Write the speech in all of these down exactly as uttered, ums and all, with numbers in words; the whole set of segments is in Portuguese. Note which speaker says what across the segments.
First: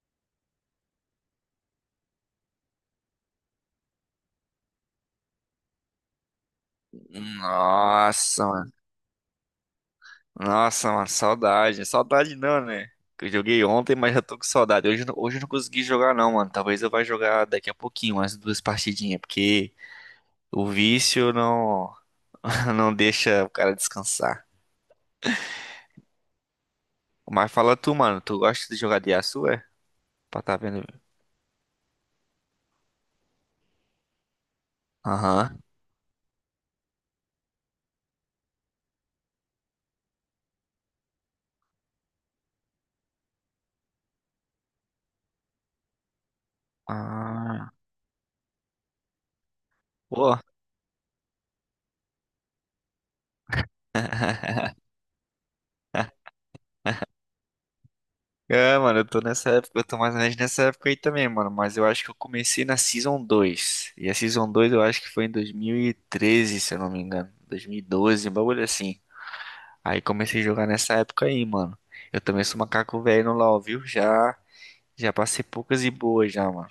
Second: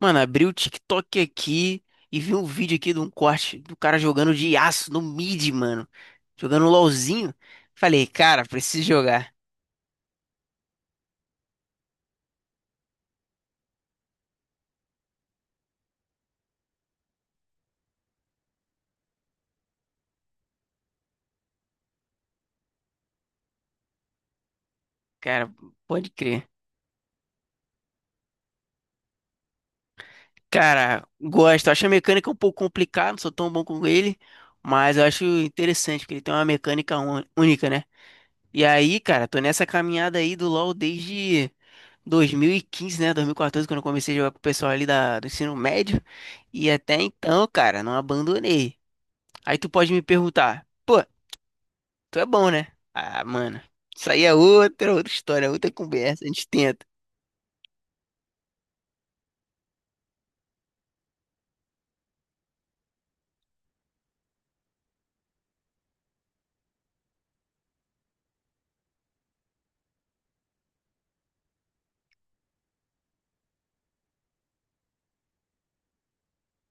Speaker 1: Mano, abri o TikTok aqui e vi um vídeo aqui de um corte do cara jogando de aço no mid, mano. Jogando um LOLzinho. Falei, cara,
Speaker 2: Nossa, mano.
Speaker 1: preciso jogar.
Speaker 2: Nossa, mano, saudade. Saudade não, né? Que eu joguei ontem, mas já tô com saudade. Hoje, eu não- hoje eu não consegui jogar, não, mano. Talvez eu vá jogar daqui a pouquinho, umas duas partidinhas, porque o vício não, não deixa o cara descansar.
Speaker 1: Cara, pode crer.
Speaker 2: Mas fala tu, mano, tu gosta de jogar de aço, é? Pra tá vendo.
Speaker 1: Cara, gosto. Acho a mecânica um pouco complicada, não sou tão bom com ele. Mas eu acho
Speaker 2: Aham.
Speaker 1: interessante, porque ele tem uma mecânica ún- única, né? E aí, cara, tô nessa caminhada aí do LoL desde dois mil e quinze, né? dois mil e quatorze, quando eu comecei a jogar com o pessoal ali da, do ensino médio. E até então,
Speaker 2: Ah.
Speaker 1: cara, não abandonei. Aí tu pode me
Speaker 2: Pô.
Speaker 1: perguntar, pô, tu é bom, né? Ah, mano, isso aí é outra, outra história, outra conversa, a gente tenta.
Speaker 2: É, mano, eu tô nessa época, eu tô mais ou menos nessa época aí também, mano. Mas eu acho que eu comecei na Season dois. E a Season dois, eu acho que foi em dois mil e treze, se eu não me engano. dois mil e doze, um bagulho assim. Aí comecei a jogar nessa época aí, mano. Eu também sou macaco velho no LoL, viu? Já, já passei poucas e boas já, mano.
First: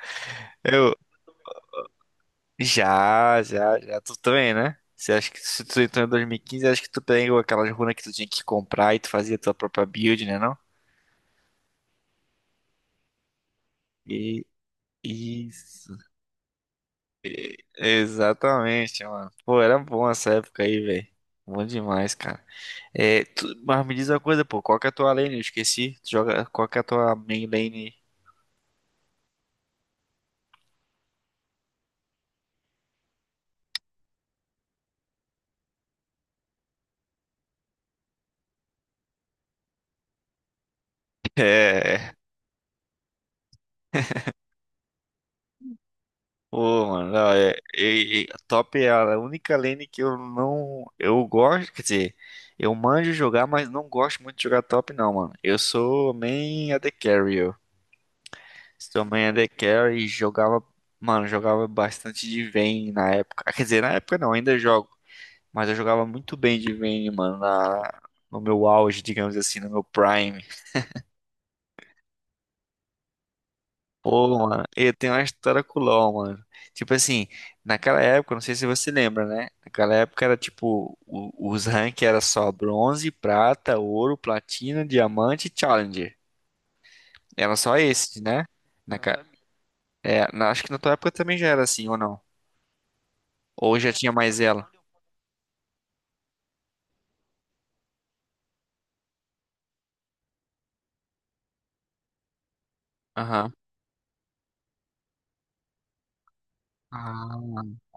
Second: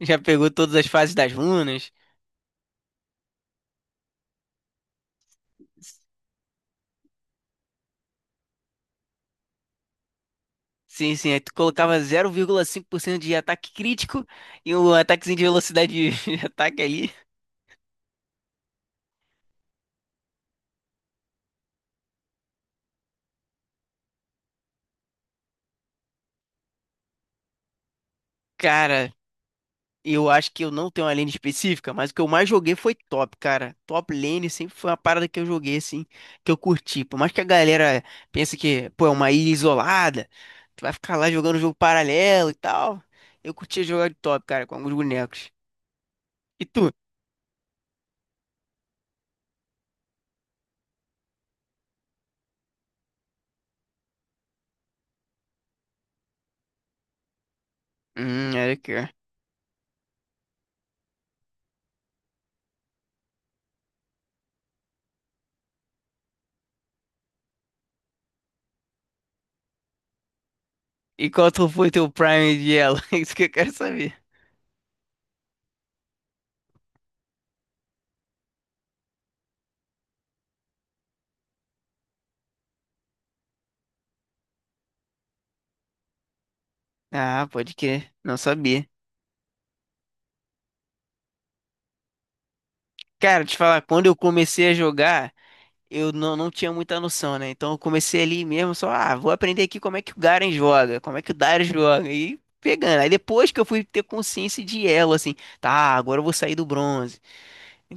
Speaker 1: Já pegou todas as
Speaker 2: Eu,
Speaker 1: fases das runas?
Speaker 2: já, já, já. Tu também, né? Você acha que se tu entrou em dois mil e quinze, acho que tu pegou aquelas runas que tu tinha que comprar e tu fazia tua própria build, né, não?
Speaker 1: Sim, sim, aí tu colocava zero vírgula cinco por cento de ataque crítico
Speaker 2: E
Speaker 1: e um ataquezinho de velocidade
Speaker 2: isso.
Speaker 1: de de ataque ali.
Speaker 2: Exatamente, mano. Pô, era bom essa época aí, velho. Bom demais, cara. É, tu- mas me diz uma coisa, pô, qual que é a tua lane? Eu esqueci. Tu joga, qual que é a tua main lane?
Speaker 1: Cara, eu acho que eu não tenho uma lane específica, mas o que eu mais joguei foi top, cara. Top lane sempre foi uma parada que eu joguei, assim, que eu curti. Por mais que a galera pense que, pô, é uma ilha isolada, tu vai ficar lá jogando jogo
Speaker 2: É.
Speaker 1: paralelo e tal. Eu curtia jogar de top, cara, com alguns bonecos. E
Speaker 2: Pô,
Speaker 1: tu?
Speaker 2: mano, não, é, é- é- top é a única lane que eu não. Eu gosto, quer dizer, eu manjo jogar, mas não gosto muito de jogar top, não, mano. Eu sou main A D Carry. Eu.
Speaker 1: Hum, era que.
Speaker 2: Sou
Speaker 1: É.
Speaker 2: main A D Carry e jogava. Mano, jogava bastante de Vayne na época. Ah, quer dizer, na época não, ainda jogo. Mas eu jogava muito bem de Vayne, mano, na- no meu auge, digamos assim, no meu prime.
Speaker 1: E qual tu foi teu prime de elo? Isso que eu quero saber.
Speaker 2: Pô, mano, eu tenho uma história com o LoL, mano. Tipo assim, naquela época, não sei se você lembra, né? Naquela época era tipo, o- os ranks era só bronze, prata, ouro, platina, diamante e challenger.
Speaker 1: Ah,
Speaker 2: Era
Speaker 1: pode
Speaker 2: só
Speaker 1: crer.
Speaker 2: esses,
Speaker 1: Não
Speaker 2: né?
Speaker 1: sabia.
Speaker 2: Na, ca- é, na- acho que na tua época também já era assim, ou não?
Speaker 1: Cara, te
Speaker 2: Ou
Speaker 1: falar,
Speaker 2: já
Speaker 1: quando
Speaker 2: tinha
Speaker 1: eu
Speaker 2: mais
Speaker 1: comecei
Speaker 2: ela?
Speaker 1: a jogar. eu não, não tinha muita noção, né? Então eu comecei ali mesmo, só, ah, vou aprender aqui como é que o Garen joga, como é que o Darius joga, e pegando. Aí depois
Speaker 2: Aham.
Speaker 1: que eu fui ter consciência de elo, assim, tá, agora eu vou sair do bronze,
Speaker 2: Ah,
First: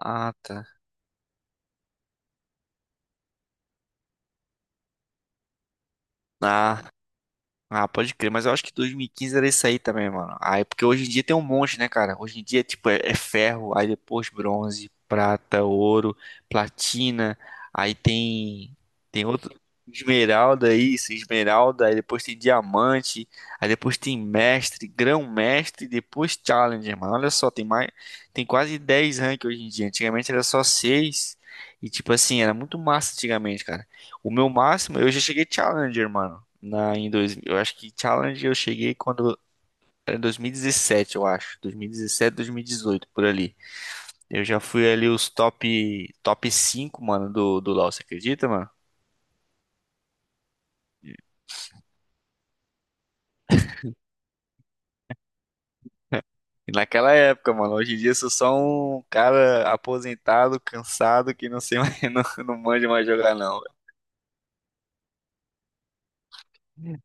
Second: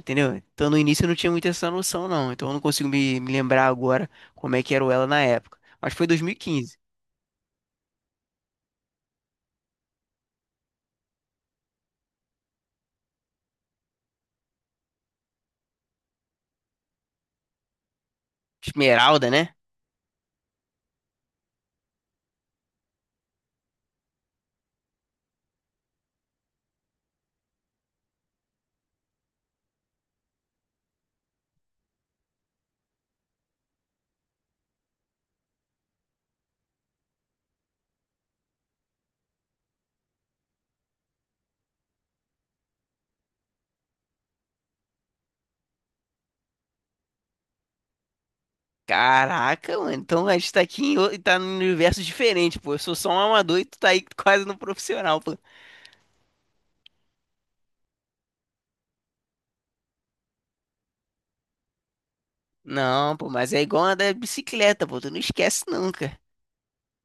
Speaker 2: ah, tá.
Speaker 1: Então no início eu não tinha muito essa noção, não. Então eu não consigo me, me lembrar agora como é que era o elo na época. Mas foi dois mil e quinze.
Speaker 2: Ah, ah, pode crer, mas eu acho que dois mil e quinze era isso aí também, mano. Aí, porque hoje em dia tem um monte, né, cara? Hoje em dia, tipo, é, é ferro, aí depois bronze, prata, ouro, platina, aí tem tem
Speaker 1: Esmeralda, né?
Speaker 2: outro esmeralda isso, esmeralda, aí depois tem diamante, aí depois tem mestre, grão-mestre, depois challenger, mano. Olha só, tem mais, tem quase dez rank hoje em dia. Antigamente era só seis e tipo assim, era muito massa antigamente, cara. O meu máximo, eu já cheguei challenger, mano. Na, em dois, eu acho que Challenge eu cheguei quando era em dois mil e dezessete, eu acho. dois mil e dezessete, dois mil e dezoito, por ali. Eu já fui ali os top top cinco mano, do, do LoL, você acredita, mano?
Speaker 1: Caraca, mano, então a gente tá aqui em, o- tá num universo diferente, pô. Eu sou só um amador e tu tá aí quase no profissional, pô.
Speaker 2: E naquela época, mano, hoje em dia eu sou só um cara aposentado, cansado, que não sei mais, não, não manja mais
Speaker 1: Não, pô,
Speaker 2: jogar,
Speaker 1: mas é
Speaker 2: não.
Speaker 1: igual a da bicicleta, pô, tu não esquece nunca.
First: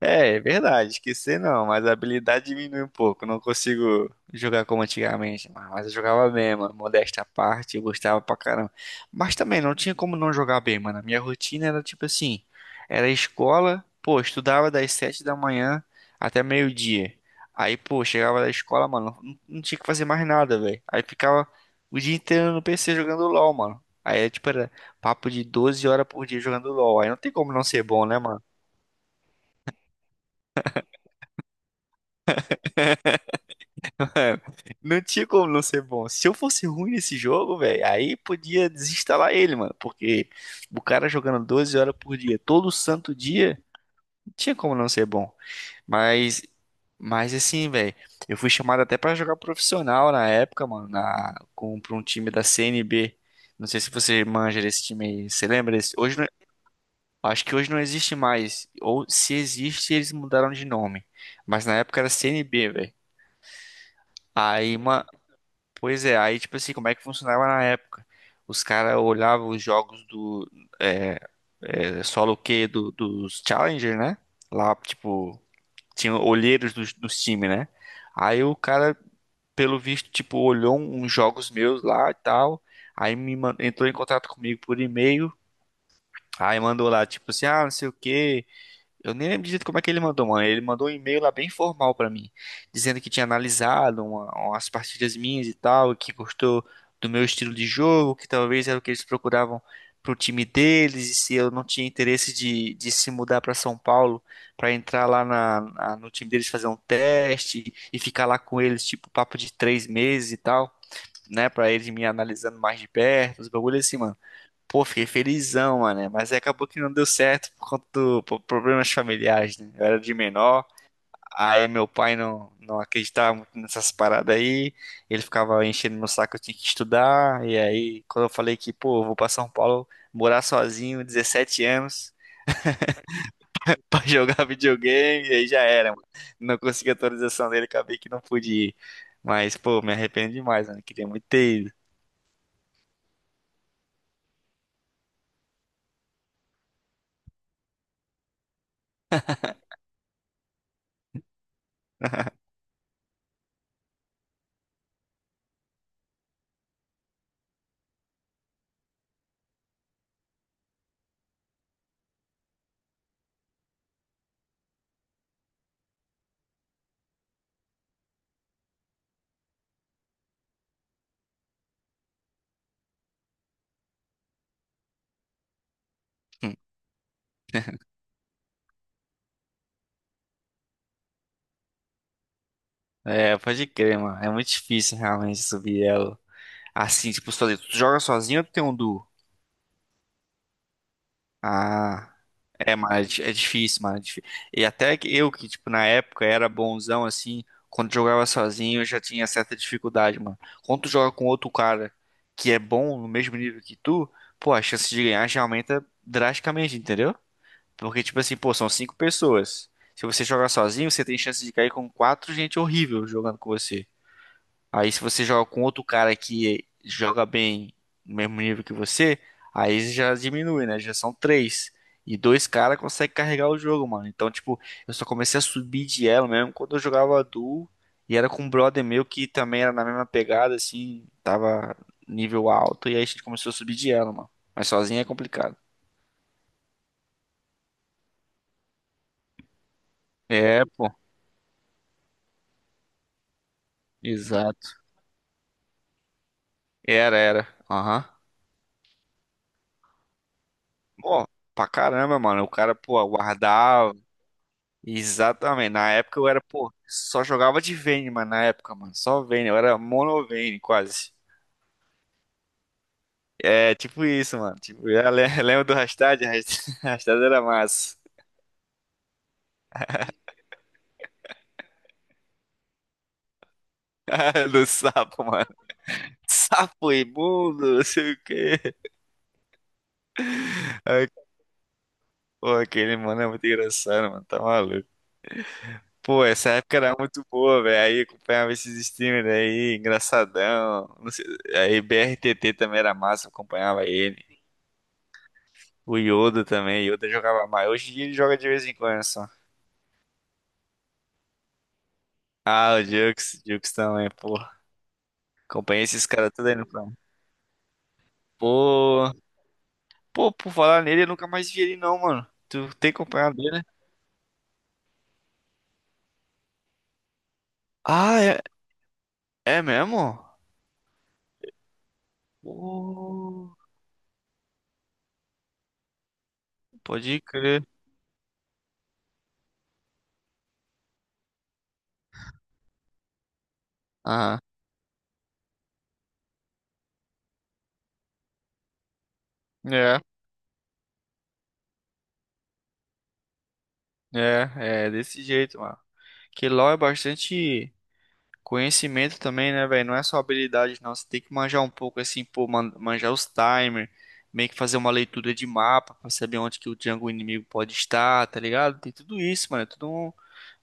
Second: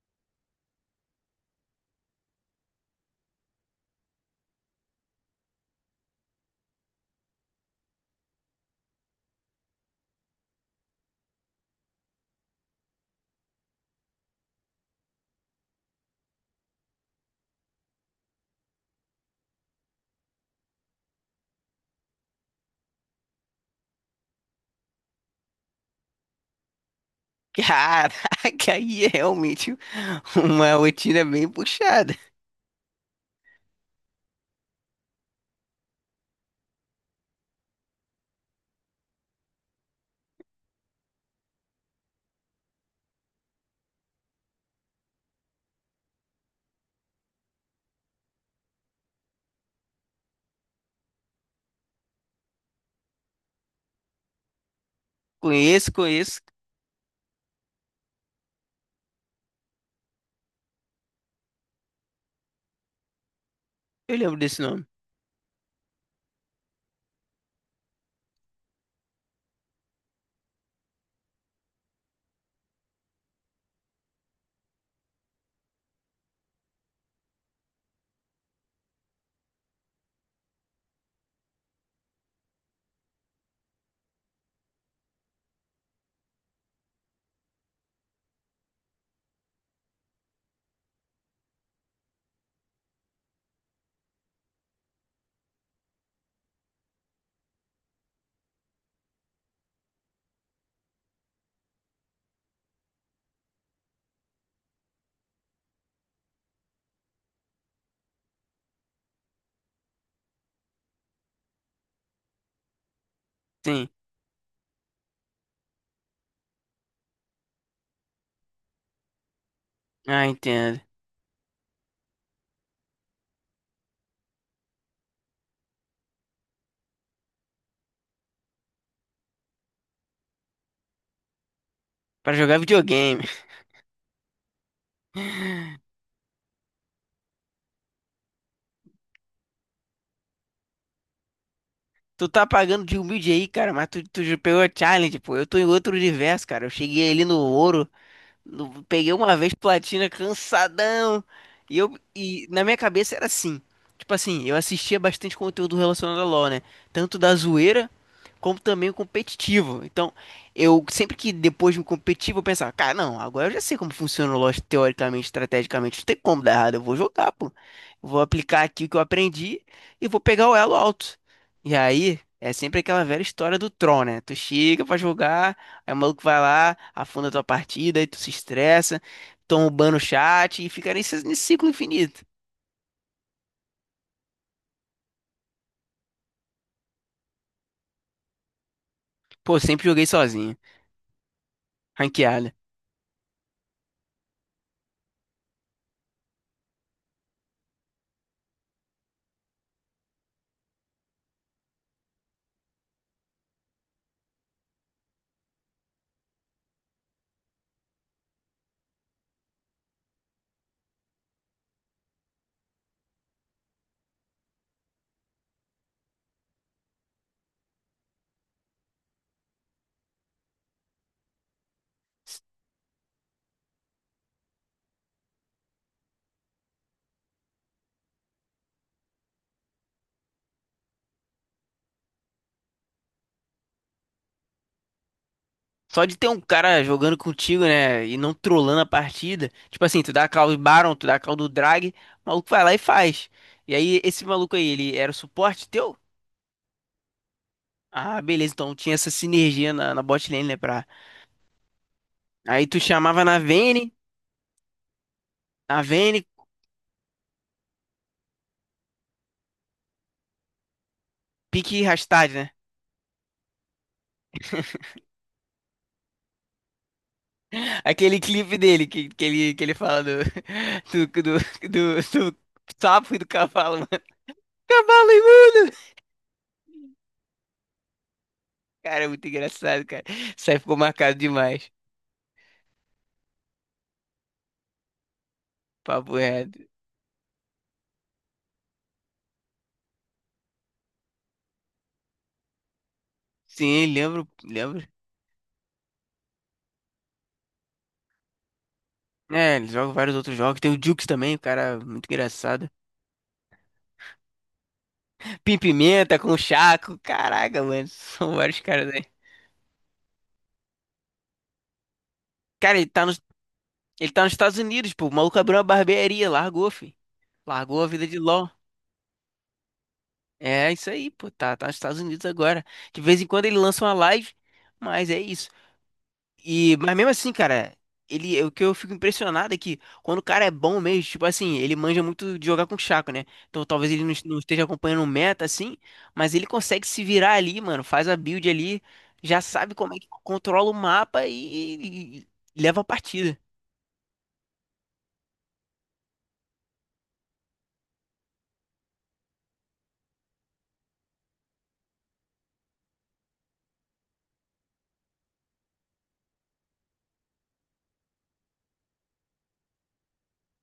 Speaker 2: É, é verdade, esquecer não, mas a habilidade diminui um pouco. Não consigo jogar como antigamente, mas mas eu jogava bem, mano. Modéstia à parte, eu gostava pra caramba. Mas também não tinha como não jogar bem, mano. A minha rotina era tipo assim: era escola, pô, estudava das sete da manhã até meio-dia. Aí, pô, chegava da escola, mano, não, não tinha que fazer mais nada, velho. Aí ficava o dia inteiro no P C jogando LOL, mano. Aí, tipo, era papo de doze horas por dia jogando LOL. Aí não tem como não ser bom, né, mano?
Speaker 1: Caraca, aí é realmente uma rotina bem puxada.
Speaker 2: Não tinha como não ser bom. Se eu fosse ruim nesse jogo, velho, aí podia desinstalar ele, mano. Porque o cara jogando doze horas por dia, todo santo dia, não tinha como não ser bom. Mas, mas assim, velho, eu fui chamado até pra jogar profissional na época, mano, na, com, pra um time da C N B. Não sei se você manja desse time aí. Você lembra
Speaker 1: Conheço,
Speaker 2: desse? Hoje não-
Speaker 1: conheço,
Speaker 2: acho que hoje não existe mais. Ou se existe, eles mudaram de nome. Mas na época era C N B velho.
Speaker 1: eu lembro desse
Speaker 2: Aí,
Speaker 1: nome.
Speaker 2: mano. Pois é, aí tipo assim, como é que funcionava na época? Os caras olhavam os jogos do é, é, solo Q do, dos Challenger, né? Lá, tipo, tinha olheiros dos, dos times, né? Aí o cara, pelo visto, tipo, olhou um, uns jogos meus lá e tal. Aí me man- entrou em contato comigo por e-mail. Aí mandou lá, tipo assim, ah, não sei o quê. Eu nem lembro direito como é que ele mandou, mano. Ele mandou um e-mail lá bem formal pra mim, dizendo que tinha analisado uma- umas partidas minhas e tal, que gostou do meu estilo de jogo, que talvez era o que eles procuravam pro time deles, e se eu não tinha interesse de, de se mudar pra São Paulo pra entrar lá na, na- no time deles fazer um teste e ficar lá com eles, tipo, papo de três meses e tal, né, pra eles me analisando mais de perto, os bagulhos
Speaker 1: Sim,
Speaker 2: assim, mano. Pô, fiquei felizão, mano, né? Mas aí acabou que não deu certo por conta do por problemas familiares, né? Eu era de
Speaker 1: ah,
Speaker 2: menor,
Speaker 1: entendo.
Speaker 2: aí meu pai não, não acreditava muito nessas paradas aí. Ele ficava enchendo meu saco, eu tinha que estudar. E aí, quando eu falei que, pô, eu vou pra São Paulo morar sozinho, dezessete anos,
Speaker 1: Pra jogar videogame.
Speaker 2: pra jogar videogame, e aí já era, mano. Não consegui a atualização dele, acabei que não pude ir. Mas, pô, me arrependo demais, mano. Queria muito ter ido.
Speaker 1: Tu tá pagando de humilde aí, cara, mas tu, tu já pegou a challenge, pô. Eu tô em outro universo, cara. Eu cheguei ali no ouro, eu peguei uma vez platina cansadão. E eu e na minha cabeça era assim. Tipo assim, eu assistia bastante conteúdo relacionado a LoL, né? Tanto da zoeira como também o competitivo. Então, eu sempre que depois do competitivo eu pensava, cara, não, agora eu já sei como funciona o LoL teoricamente, estrategicamente, não tem como dar errado, eu vou jogar, pô. Eu vou aplicar aqui o que eu aprendi e vou pegar o elo alto. E aí, é sempre aquela velha história do Tron, né? Tu chega pra jogar. Aí o maluco vai lá, afunda a tua partida, aí tu se estressa, toma o ban no chat e fica nesse, nesse ciclo infinito.
Speaker 2: É, pode crer, mano. É muito difícil realmente subir ela. Assim, tipo, sozinho. Tu joga sozinho ou tu tem um duo?
Speaker 1: Pô, sempre joguei sozinho,
Speaker 2: Ah,
Speaker 1: ranqueada.
Speaker 2: é, mas é di- é difícil, mano. é difí- E até que eu, que, tipo, na época era bonzão, assim, quando jogava sozinho eu já tinha certa dificuldade, mano. Quando tu joga com outro cara que é bom no mesmo nível que tu, pô, a chance de ganhar já aumenta drasticamente, entendeu? Porque, tipo assim, pô, são cinco pessoas. Se você jogar sozinho, você tem chance de cair com quatro gente horrível jogando com você. Aí se você joga com outro cara que joga bem no mesmo nível que você, aí já diminui, né? Já são três. E dois caras conseguem carregar o jogo, mano. Então, tipo, eu só comecei a subir de elo mesmo quando eu jogava duo. E era com um brother meu que também era na mesma pegada, assim, tava nível alto. E aí a gente começou a subir de elo, mano. Mas sozinho é complicado.
Speaker 1: Só de ter um cara jogando contigo, né, e não trollando a partida. Tipo assim, tu dá a call do
Speaker 2: É, pô.
Speaker 1: Baron, tu dá a call do Drag, o maluco vai lá e faz. E aí, esse maluco aí,
Speaker 2: Exato.
Speaker 1: ele era o suporte teu?
Speaker 2: Era, era. Aham.
Speaker 1: Ah, beleza, então tinha essa sinergia na, na bot lane, né, pra...
Speaker 2: Pô, pra caramba, mano. O
Speaker 1: Aí
Speaker 2: cara,
Speaker 1: tu
Speaker 2: pô,
Speaker 1: chamava na Vayne,
Speaker 2: aguardava. Exatamente.
Speaker 1: a
Speaker 2: Na época
Speaker 1: Vayne,
Speaker 2: eu era, pô, só jogava de Vayne, mano, na época, mano. Só Vayne, eu era mono Vayne, quase.
Speaker 1: pique Rastad, né?
Speaker 2: É, tipo isso, mano. Tipo, eu le- lembro do hashtag? Hashtag hashtag era massa.
Speaker 1: Aquele clipe dele que, que, ele, que ele fala do, do, do, do, do sapo e do cavalo, mano.
Speaker 2: Do
Speaker 1: Cavalo
Speaker 2: sapo, mano.
Speaker 1: imundo!
Speaker 2: Sapo imundo, não sei o quê.
Speaker 1: Cara, é muito engraçado, cara. Isso aí ficou
Speaker 2: Ai,
Speaker 1: marcado demais.
Speaker 2: pô, aquele, mano, é muito engraçado, mano. Tá maluco.
Speaker 1: Papo
Speaker 2: Pô, essa
Speaker 1: reto.
Speaker 2: época era muito boa, velho. Aí acompanhava esses streamers aí, engraçadão. Não sei, aí B R T T também era massa, eu
Speaker 1: Sim,
Speaker 2: acompanhava ele.
Speaker 1: lembro, lembro.
Speaker 2: O Yoda também, Yoda jogava mais. Hoje em dia ele joga de vez em quando só.
Speaker 1: É, ele joga vários outros jogos. Tem o Jukes também, o cara muito engraçado.
Speaker 2: Ah, o Jux, Jux também, pô.
Speaker 1: Pim
Speaker 2: Acompanhei esses
Speaker 1: Pimenta com
Speaker 2: caras
Speaker 1: o
Speaker 2: tudo aí no plano.
Speaker 1: Chaco. Caraca, mano. São vários caras aí.
Speaker 2: Pô, pô, por falar nele, eu nunca mais vi ele não, mano. Tu
Speaker 1: Cara, ele
Speaker 2: tem
Speaker 1: tá nos,
Speaker 2: acompanhado ele, né?
Speaker 1: ele tá nos Estados Unidos, pô. O maluco abriu uma barbearia, largou, fi. Largou a vida de
Speaker 2: Ah, é,
Speaker 1: LOL.
Speaker 2: é mesmo?
Speaker 1: É isso aí, pô. Tá, tá nos Estados Unidos agora. De vez em quando
Speaker 2: Pô,
Speaker 1: ele lança uma live, mas é isso. E, mas mesmo
Speaker 2: pode
Speaker 1: assim,
Speaker 2: crer.
Speaker 1: cara, ele, é o que eu fico impressionado é que quando o cara é bom mesmo, tipo assim, ele manja muito de jogar com o Chaco, né? Então talvez ele não, es- não
Speaker 2: Ah,
Speaker 1: esteja acompanhando o meta, assim, mas ele consegue se virar ali, mano. Faz a build ali, já sabe como é
Speaker 2: é,
Speaker 1: que controla o mapa e, e e leva a partida.
Speaker 2: é, é desse jeito, mano. Que LoL é bastante. Conhecimento também, né, velho? Não é só habilidade, não. Você tem que manjar um pouco, assim, pô, man- manjar os timer, meio que fazer uma leitura de mapa pra saber onde que o jungle inimigo pode estar, tá ligado? Tem tudo isso, mano. É tudo um-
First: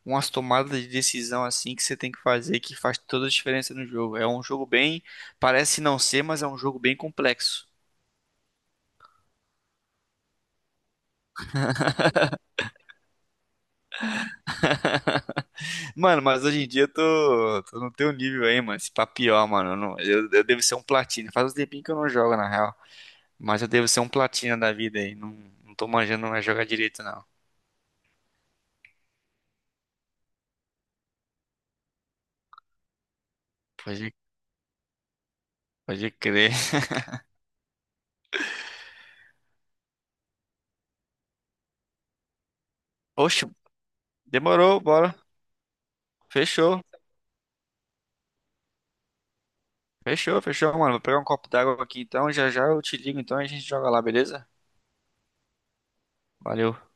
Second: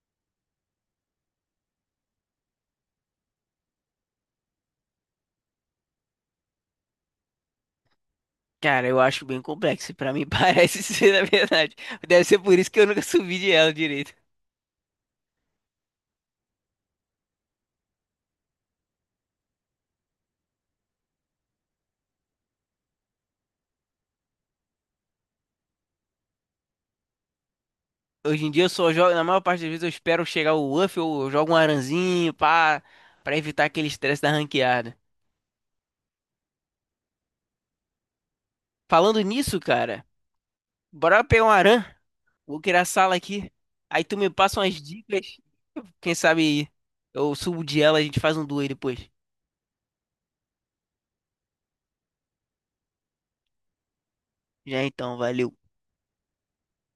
Speaker 2: umas tomadas de decisão, assim, que você tem que fazer, que faz toda a diferença no jogo. É um jogo bem. Parece não ser, mas é um jogo bem complexo.
Speaker 1: Cara, eu acho bem complexo. Pra mim parece ser, na verdade. Deve ser por isso que eu nunca subi de ela direito.
Speaker 2: Mano, mas hoje em dia eu tô, tô no teu nível aí, mano. Esse papião, mano. Eu, não- eu eu devo ser um platina? Faz um tempinho que eu não jogo, na real. Mas eu devo ser um platina da vida aí. Não, não tô manjando mais jogar direito, não.
Speaker 1: Hoje em dia eu só jogo, na maior parte das vezes eu espero chegar o Uff, eu jogo um aranzinho, pá, pra evitar aquele
Speaker 2: Pode,
Speaker 1: estresse da ranqueada.
Speaker 2: pode crer.
Speaker 1: Falando nisso, cara, bora pegar um aran, vou criar a sala
Speaker 2: Oxe,
Speaker 1: aqui. Aí tu me passa umas
Speaker 2: demorou, bora.
Speaker 1: dicas, quem sabe
Speaker 2: Fechou.
Speaker 1: eu subo de ela, a gente faz um duo aí depois.
Speaker 2: Fechou, fechou, mano. Vou pegar um copo d'água aqui então. Já já eu te ligo então e a gente joga lá, beleza?
Speaker 1: Já então, valeu.
Speaker 2: Valeu.